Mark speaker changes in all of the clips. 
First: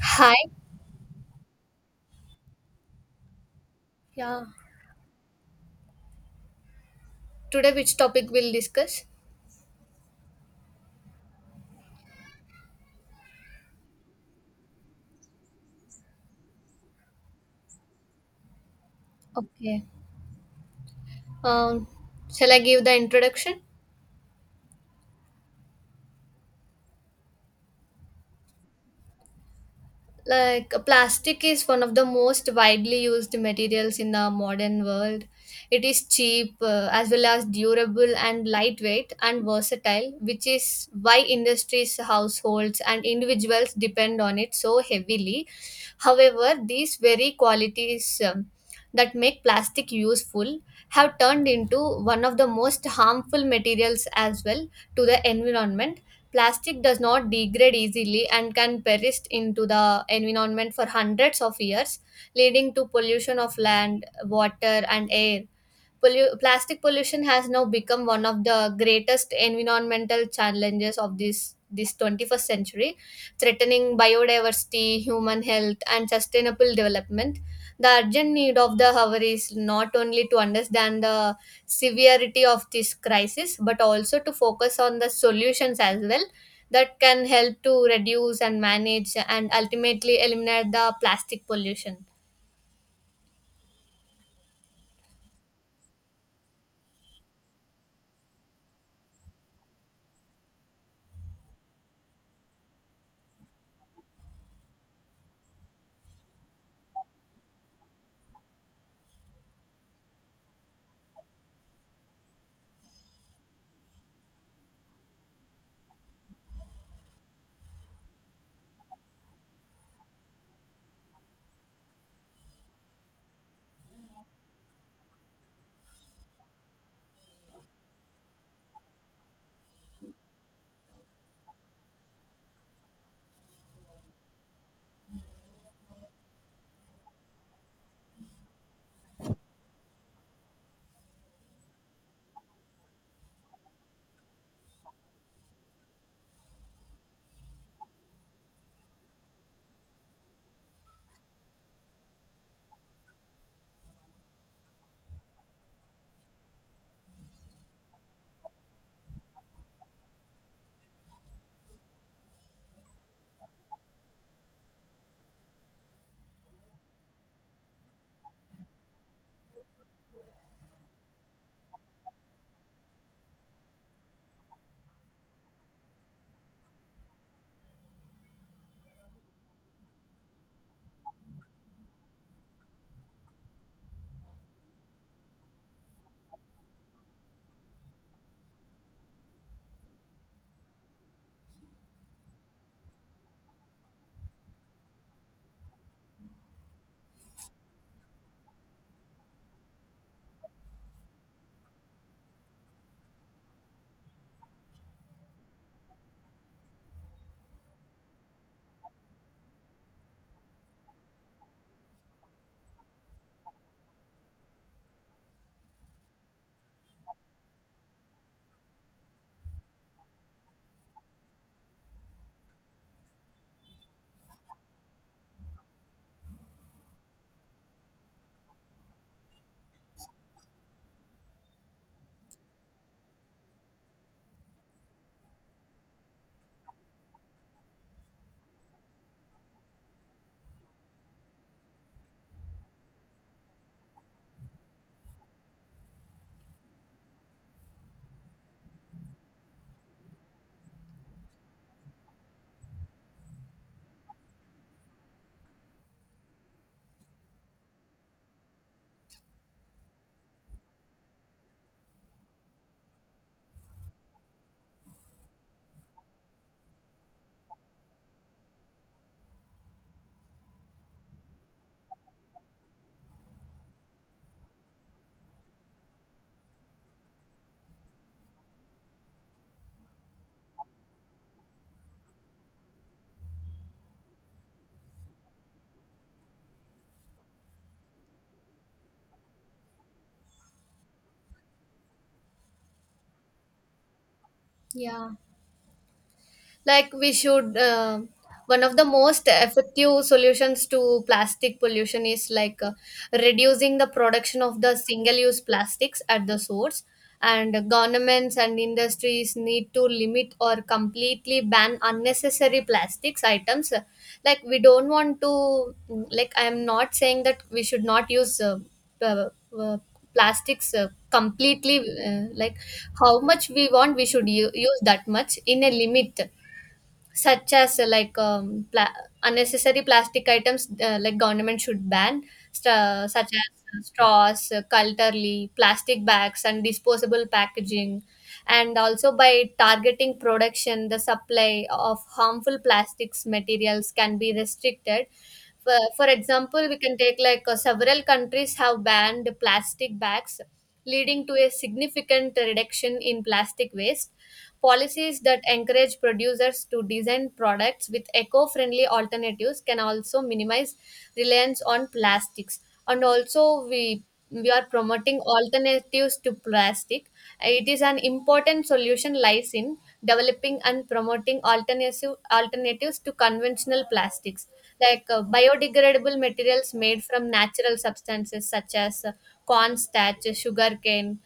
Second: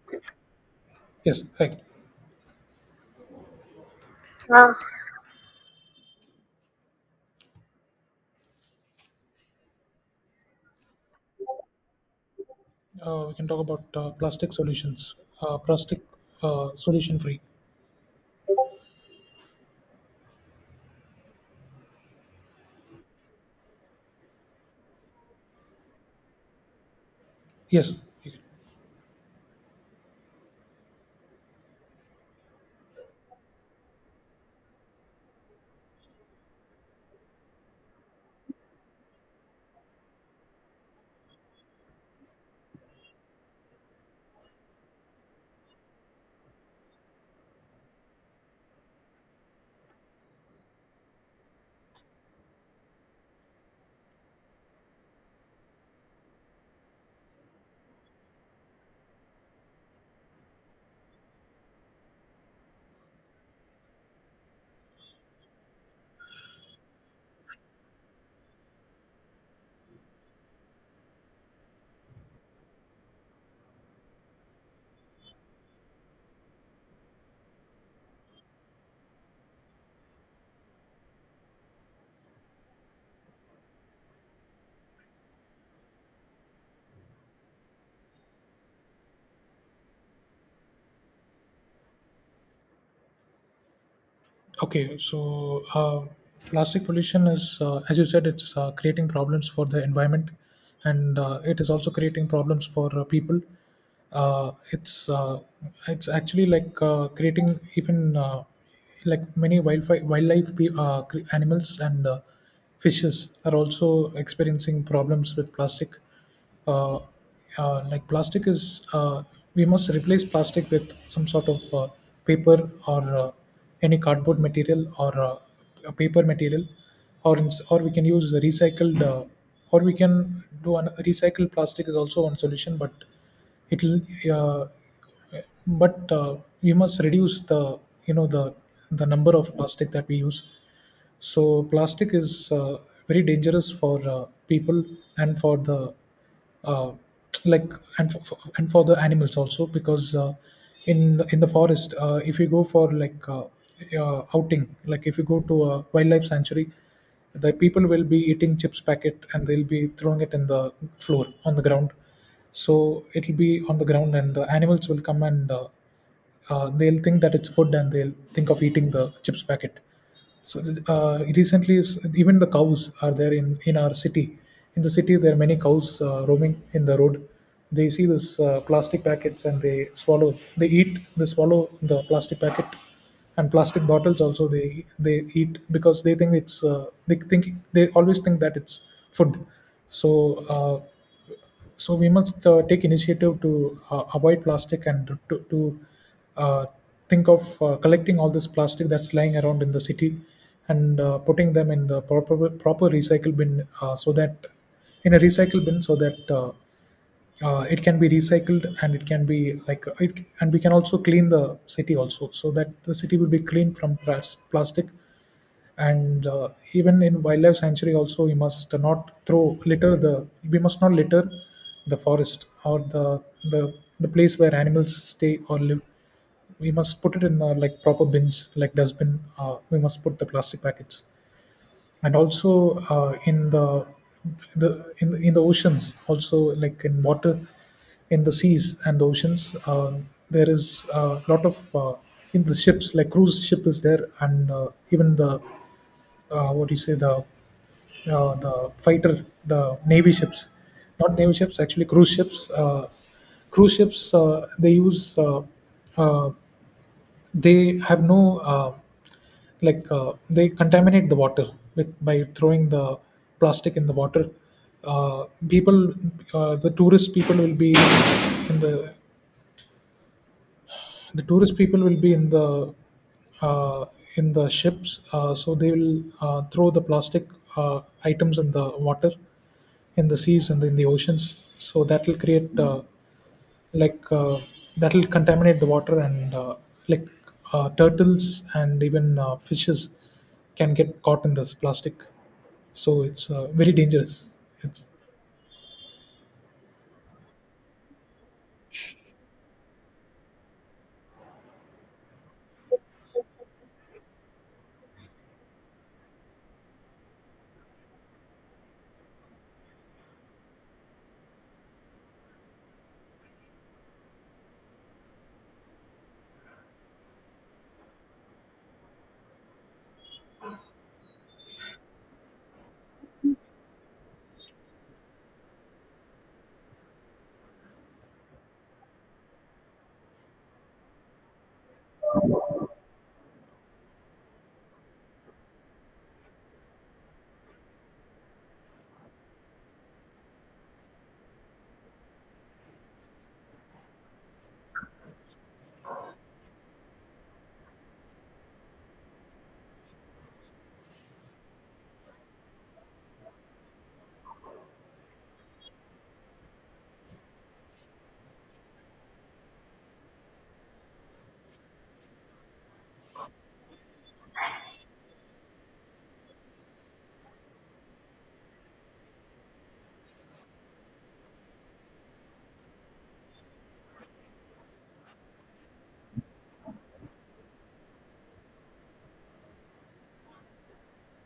Speaker 1: Hi.
Speaker 2: Yes, hi.
Speaker 1: Yeah,
Speaker 2: Uh,
Speaker 1: today which topic we'll discuss?
Speaker 2: We can talk about plastic solutions. Plastic solution free.
Speaker 1: Okay. Um, Shall I give the introduction?
Speaker 2: Yes.
Speaker 1: Like plastic is one of the most widely used materials in the modern world. It is cheap, as well as durable and lightweight and versatile, which is why industries, households and individuals depend on it so heavily. However, these very qualities that make plastic useful have turned into one of the most harmful materials as well, to the environment. Plastic does not degrade easily and can perish into the environment for hundreds of years, leading to pollution of land, water, and air. Plastic pollution has now become one of the greatest environmental challenges of this 21st century, threatening biodiversity, human health and sustainable development. The urgent need of the hour is not only to understand the severity of this crisis, but also to focus on the solutions as well that can help to reduce and manage and ultimately eliminate the plastic pollution.
Speaker 2: Okay. So plastic pollution is, as you said, it's creating problems for the environment, and it is also creating problems for people. Uh, it's uh, it's actually like creating even like many wildlife animals, and fishes are also experiencing problems with plastic. uh, like plastic is, we must replace plastic with some sort of paper, or any cardboard material, or a paper material, or or we can use the recycled, or we can do an recycled plastic is also one solution, but it'll, uh, but we must reduce the you know the number of plastic that we use. So plastic is very dangerous for people, and for the, uh, like and for and for the animals also, because in the forest, if you go for like, outing. Like if you go to a wildlife sanctuary, the people will be eating chips packet, and they'll be throwing it in the floor, on the ground. So it'll be on the ground, and the animals will come, and they'll think that it's food, and they'll think of eating the chips packet. So recently even the cows are there in our city. In the city there are many cows roaming in the road. They see this plastic packets and they swallow, they eat, they swallow the plastic packet. And plastic bottles also they eat, because they think it's they think, they always think that it's food. So uh, so we must, take initiative to avoid plastic, and to uh, think of collecting all this plastic that's lying around in the city, and putting them in the proper recycle bin, so that in a recycle bin, so that it can be recycled, and it can be like, it, and we can also clean the city also, so that the city will be clean from plastic. And even in wildlife sanctuary also, we must not throw, litter the, we must not litter the forest or the the place where animals stay or live. We must put it in like proper bins like dustbin, we must put the plastic packets. And also in the oceans also, like in water, in the seas and oceans, there is a lot of in the ships, like cruise ship is there. And even the, what do you say, the fighter, the navy ships, not navy ships, actually cruise ships, cruise ships, they use uh, they have no, they contaminate the water, with by throwing the plastic in the water. People, the tourist people will be in the tourist people will be in the, uh, in the ships, so they will throw the plastic items in the water, in the seas and in the oceans. So that will create, like uh, that will contaminate the water, and like turtles and even fishes can get caught in this plastic. So it's very dangerous. It's.
Speaker 1: Yeah, like we should, one of the most effective solutions to plastic pollution is like, reducing the production of the single use plastics at the source, and governments and industries need to limit or completely ban unnecessary plastics items. Like, we don't want to, like, I am not saying that we should not use uh, uh, plastics completely. Like, how much we want, we should use that much in a limit, such as, like, unnecessary plastic items, like, government should ban, such as, straws, culturally, plastic bags and disposable packaging. And also, by targeting production, the supply of harmful plastics materials can be restricted. For example, we can take, like, several countries have banned plastic bags, leading to a significant reduction in plastic waste. Policies that encourage producers to design products with eco friendly alternatives can also minimize reliance on plastics. And also, we are promoting alternatives to plastic. It is an important solution, lies in developing and promoting alternatives to conventional plastics, like, biodegradable materials made from natural substances, such as, corn starch, sugarcane,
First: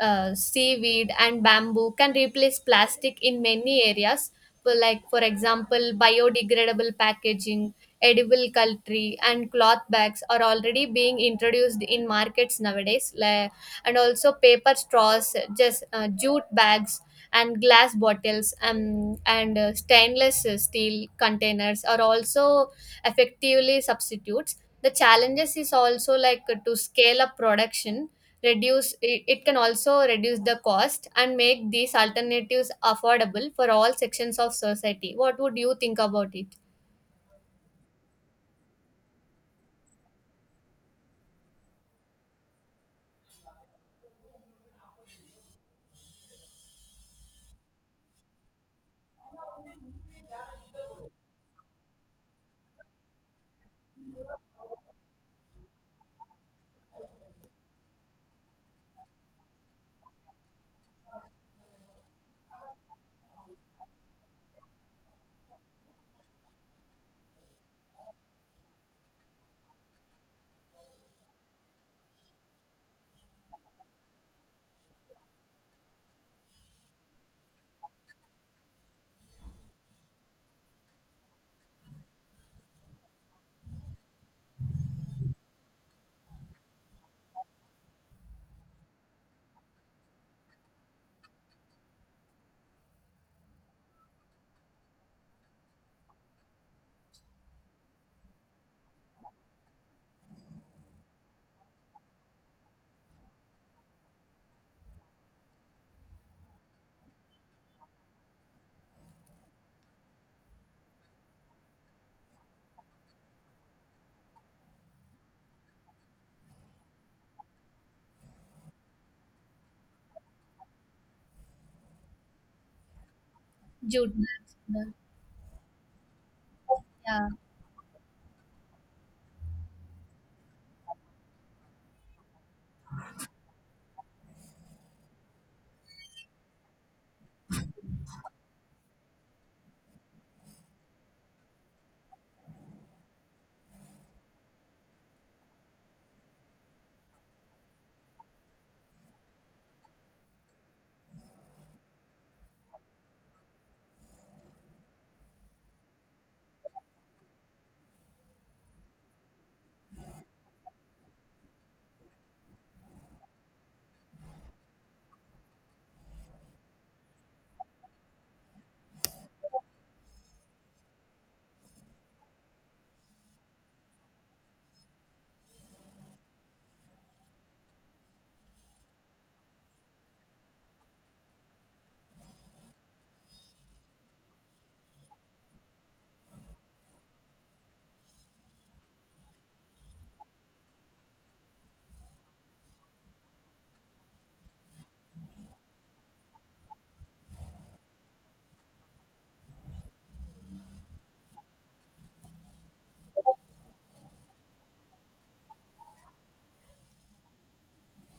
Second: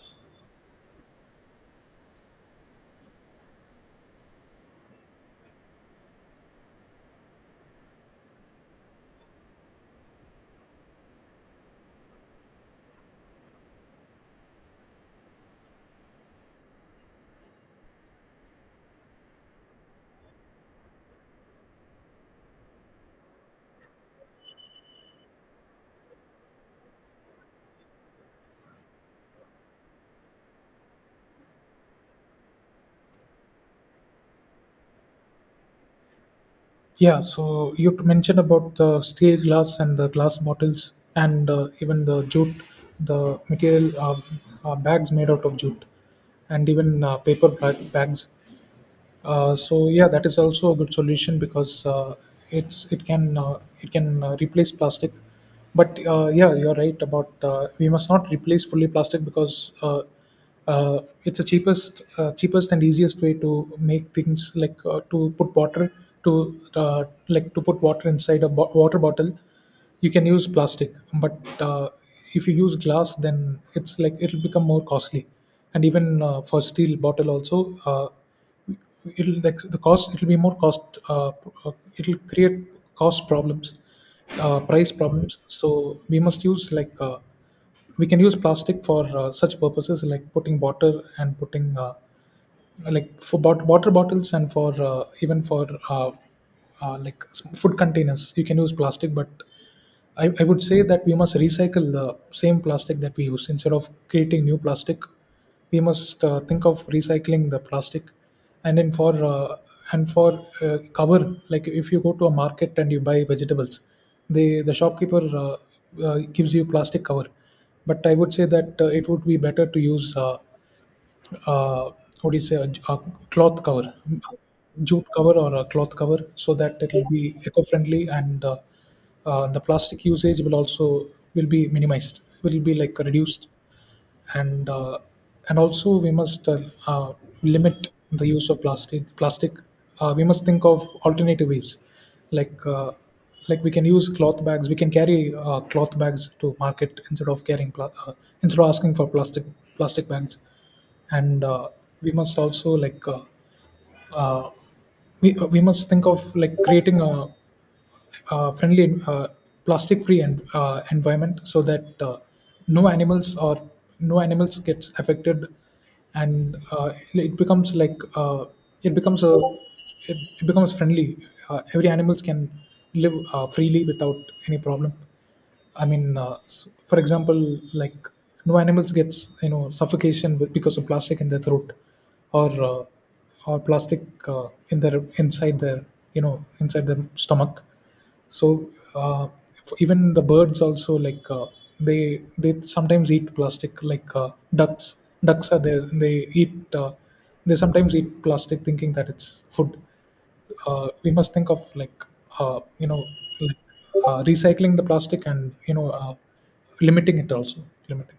Speaker 1: seaweed and bamboo, can replace plastic in many areas. For, like, for example, biodegradable packaging, edible cutlery and cloth bags are already being introduced in markets nowadays, like, and also paper straws, just, jute bags and glass bottles, and stainless steel containers are also effectively substitutes. The challenges is also like to scale up production, reduce It can also reduce the cost and make these alternatives affordable for all sections of society. What would you think about it?
Speaker 2: Yeah, so you mentioned about the steel glass and the glass bottles, and even the jute, the material, bags made out of jute, and even paper bags. So yeah, that is also a good solution, because it's, it can, it can replace plastic. But yeah, you're right about, we must not replace fully plastic, because it's the cheapest, cheapest and easiest way to make things like, to put water to, like to put water inside a water bottle. You can use plastic, but if you use glass, then it's like it'll become more costly, and even for steel bottle also. It'll like the cost, it'll be more cost, uh, it'll create cost problems, price problems. So we must use like, we can use plastic for such purposes like putting water, and putting like for water bottles, and for even for like food containers you can use plastic. But I would say that we must recycle the same plastic that we use, instead of creating new plastic. We must think of recycling the plastic, and then for and for cover, like if you go to a market and you buy vegetables, the shopkeeper, gives you plastic cover. But I would say that it would be better to use uh, what do you say, a cloth cover,
Speaker 1: Jude,
Speaker 2: jute cover or a cloth cover, so that it will
Speaker 1: yeah.
Speaker 2: be eco-friendly. And the plastic usage will also, will be minimized, will be like reduced. And and also we must uh, limit the use of plastic. We must think of alternative ways, like, like we can use cloth bags, we can carry cloth bags to market, instead of carrying instead of asking for plastic bags. And we must also like uh, we must think of like creating a friendly, plastic-free and environment, so that no animals, or no animals gets affected, and it becomes like, it becomes a, it becomes friendly. Every animals can live freely without any problem. I mean, for example, like no animals gets suffocation because of plastic in their throat, or uh, or plastic in their, inside their, inside their stomach. So uh, even the birds also, like, they sometimes eat plastic, like, ducks. Ducks are there. They eat. They sometimes eat plastic, thinking that it's food. We must think of like, uh, you know like recycling the plastic, and limiting it also, limiting.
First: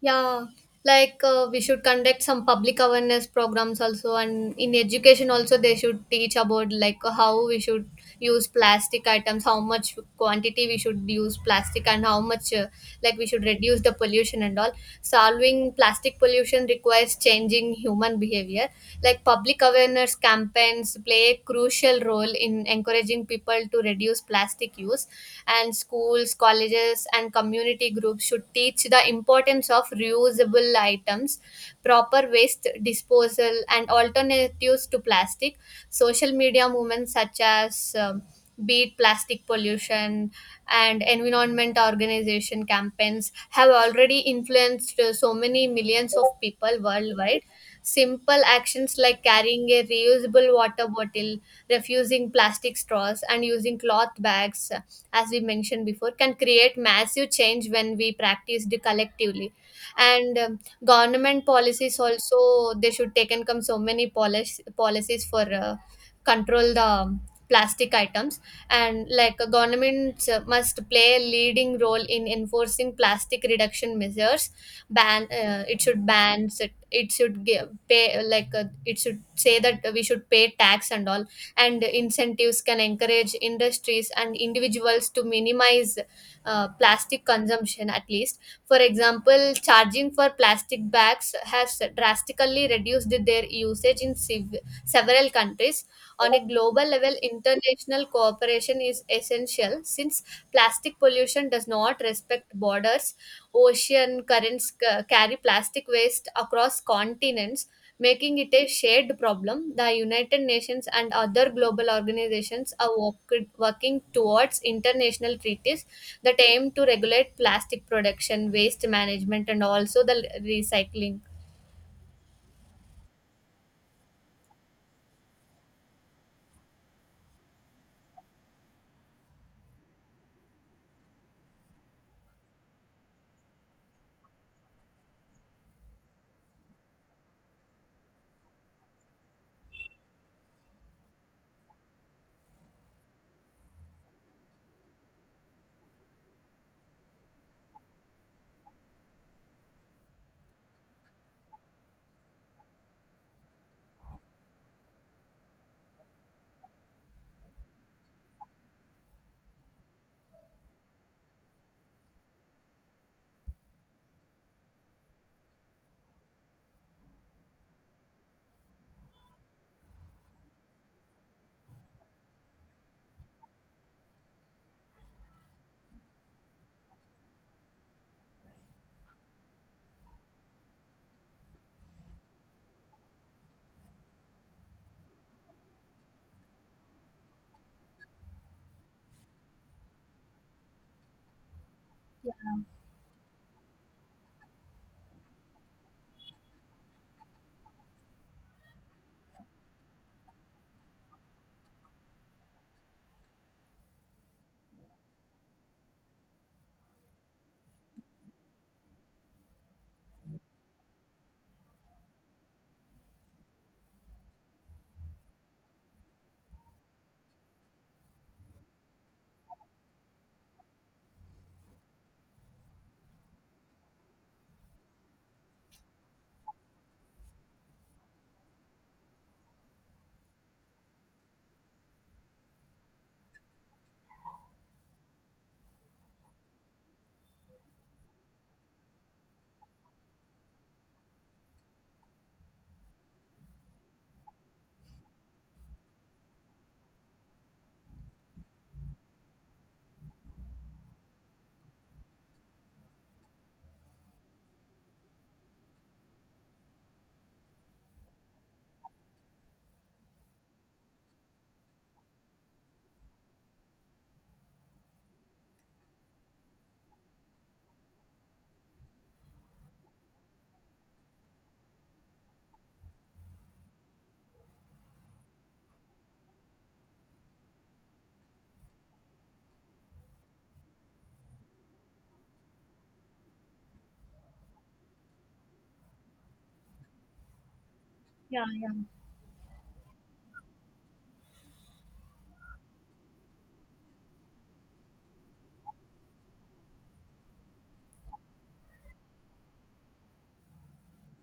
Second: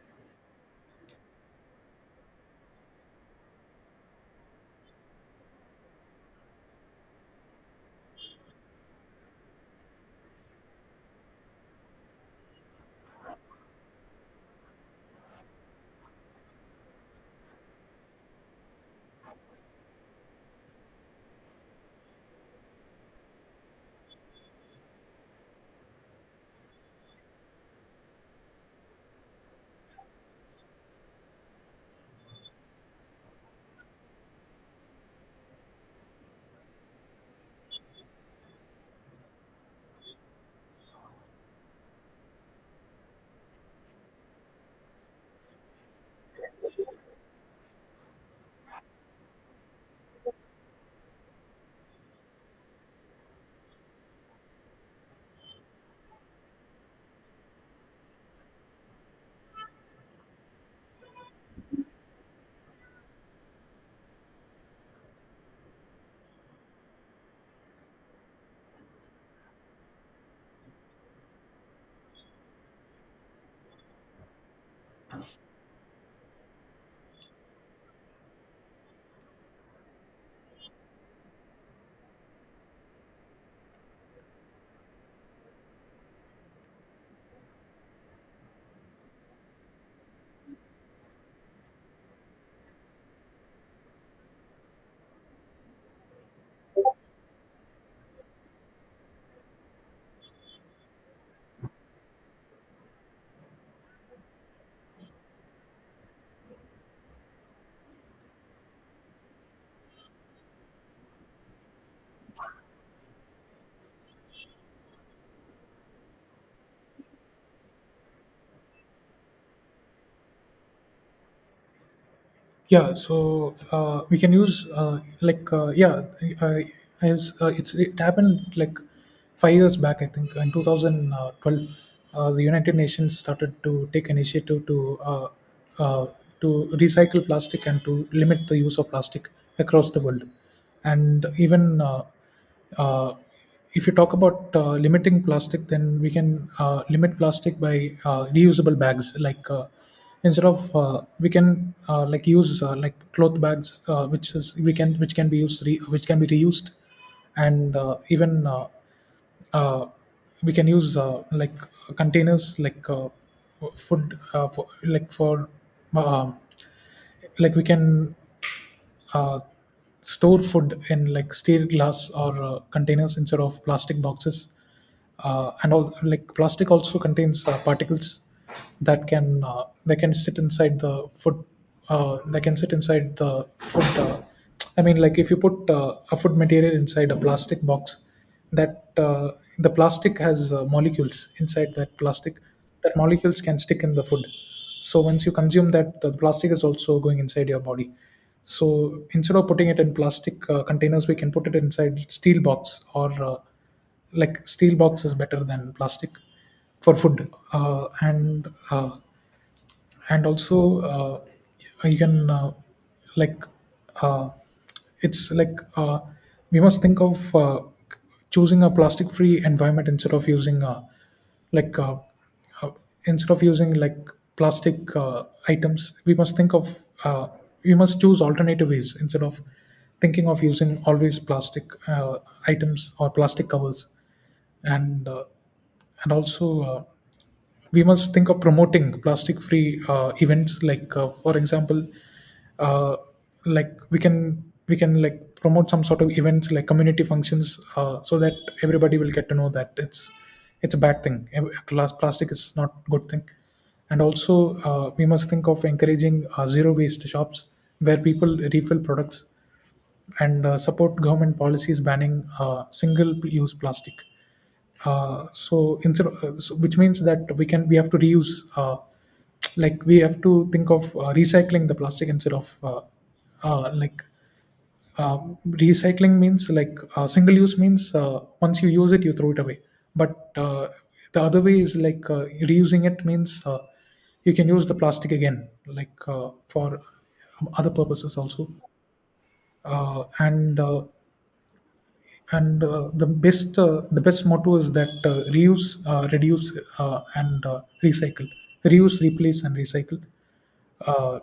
Speaker 1: Yeah, like, we should conduct some public awareness programs also, and in education also they should teach about like how we should use plastic items, how much quantity we should use plastic, and how much, like, we should reduce the pollution and all. Solving plastic pollution requires changing human behavior. Like, public awareness campaigns play a crucial role in encouraging people to reduce plastic use, and schools, colleges and community groups should teach the importance of reusable items, proper waste disposal and alternatives to plastic. Social media movements such as, beat plastic pollution, and environment organization campaigns, have already influenced, so many millions of people worldwide. Simple actions like carrying a reusable water bottle, refusing plastic straws, and using cloth bags, as we mentioned before, can create massive change when we practiced collectively. And, government policies also, they should take and come so many policies for, control the, plastic items. And like, governments must play a leading role in enforcing plastic reduction measures. Ban, it should ban, it should give pay, like, it should say that we should pay tax and all, and incentives can encourage industries and individuals to minimize, plastic consumption at least. For example, charging for plastic bags has drastically reduced their usage in several countries. On a global level, international cooperation is essential since plastic pollution does not respect borders. Ocean currents carry plastic waste across continents, making it a shared problem. The United Nations and other global organizations are working towards international treaties that aim to regulate plastic production, waste management, and also the recycling.
Speaker 2: Yeah, so we can use yeah. I, I was, it's it happened like 5 years back, I think in 2012. The United Nations started to take initiative uh, to recycle plastic and to limit the use of plastic across the world. And even uh, if you talk about limiting plastic, then we can limit plastic by reusable bags. Like instead of we can like use like cloth bags, which is we can, which can be used which can be reused. And even uh, we can use like containers, like food for uh, like we can, uh, store food in like steel glass or containers instead of plastic boxes. And all, like plastic also contains particles that can, they can sit inside the food, they can sit inside the food. I mean, like if you put a food material inside a plastic box, that the plastic has molecules inside that plastic, that molecules can stick in the food. So once you consume that, the plastic is also going inside your body. So instead of putting it in plastic containers, we can put it inside steel box, or like steel box is better than plastic for food. And and also you can, like uh, it's like, we must think of choosing a plastic free environment, instead of using like uh, uh, instead of using like plastic items. We must think of, uh, we must choose alternative ways, instead of thinking of using always plastic items or plastic covers. And and also we must think of promoting plastic free events, like for example, uh, like we can like promote some sort of events like community functions, so that everybody will get to know that it's a bad thing. Glass plastic is not a good thing. And also we must think of encouraging zero waste shops, where people refill products, and support government policies banning single use plastic. So instead, so which means that we can, we have to reuse. Like we have to think of recycling the plastic, instead of uh, like uh, recycling means like, single use means, once you use it you throw it away. But the other way is like, reusing it means, you can use the plastic again, like for other purposes also. Uh, and uh, and the best, the best motto is that, reuse, reduce, and recycle, reuse, replace and recycle. uh,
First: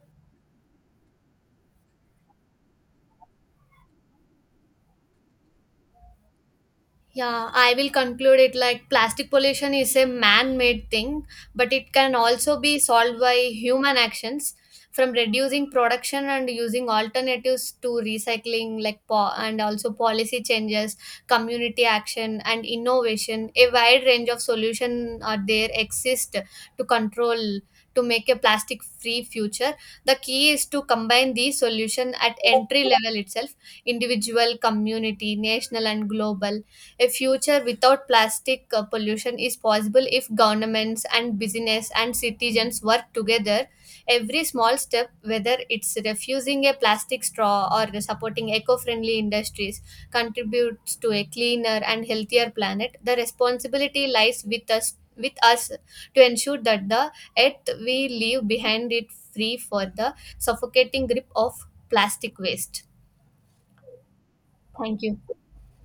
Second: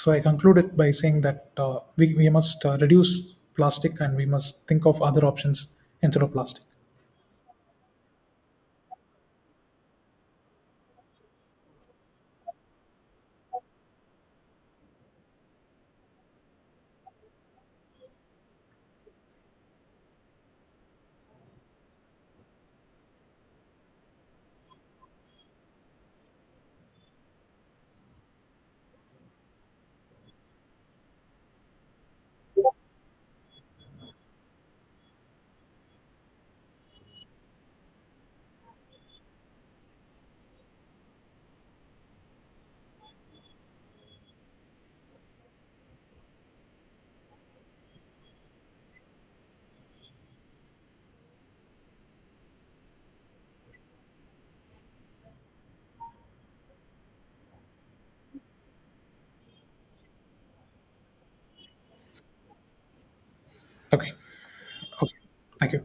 Speaker 2: so I conclude it by saying that, we must reduce plastic, and we must think of other options instead of plastic.
Speaker 1: Yeah, I will conclude it like plastic pollution is a man made thing, but it can also be solved by human actions, from reducing production and using alternatives to recycling, like and also policy changes, community action, and innovation. A wide range of solutions are there, exist, to control, to make a plastic free future. The key is to combine these solutions at entry level itself: individual, community, national and global. A future without plastic pollution is possible if governments and business and citizens work together. Every small step, whether it's refusing a plastic straw or supporting eco friendly industries, contributes to a cleaner and healthier planet. The responsibility lies with us. With us, to ensure that the earth we leave behind it free for the suffocating grip of plastic waste.
Speaker 2: Okay.
Speaker 1: Thank
Speaker 2: Okay.
Speaker 1: you.
Speaker 2: Thank you.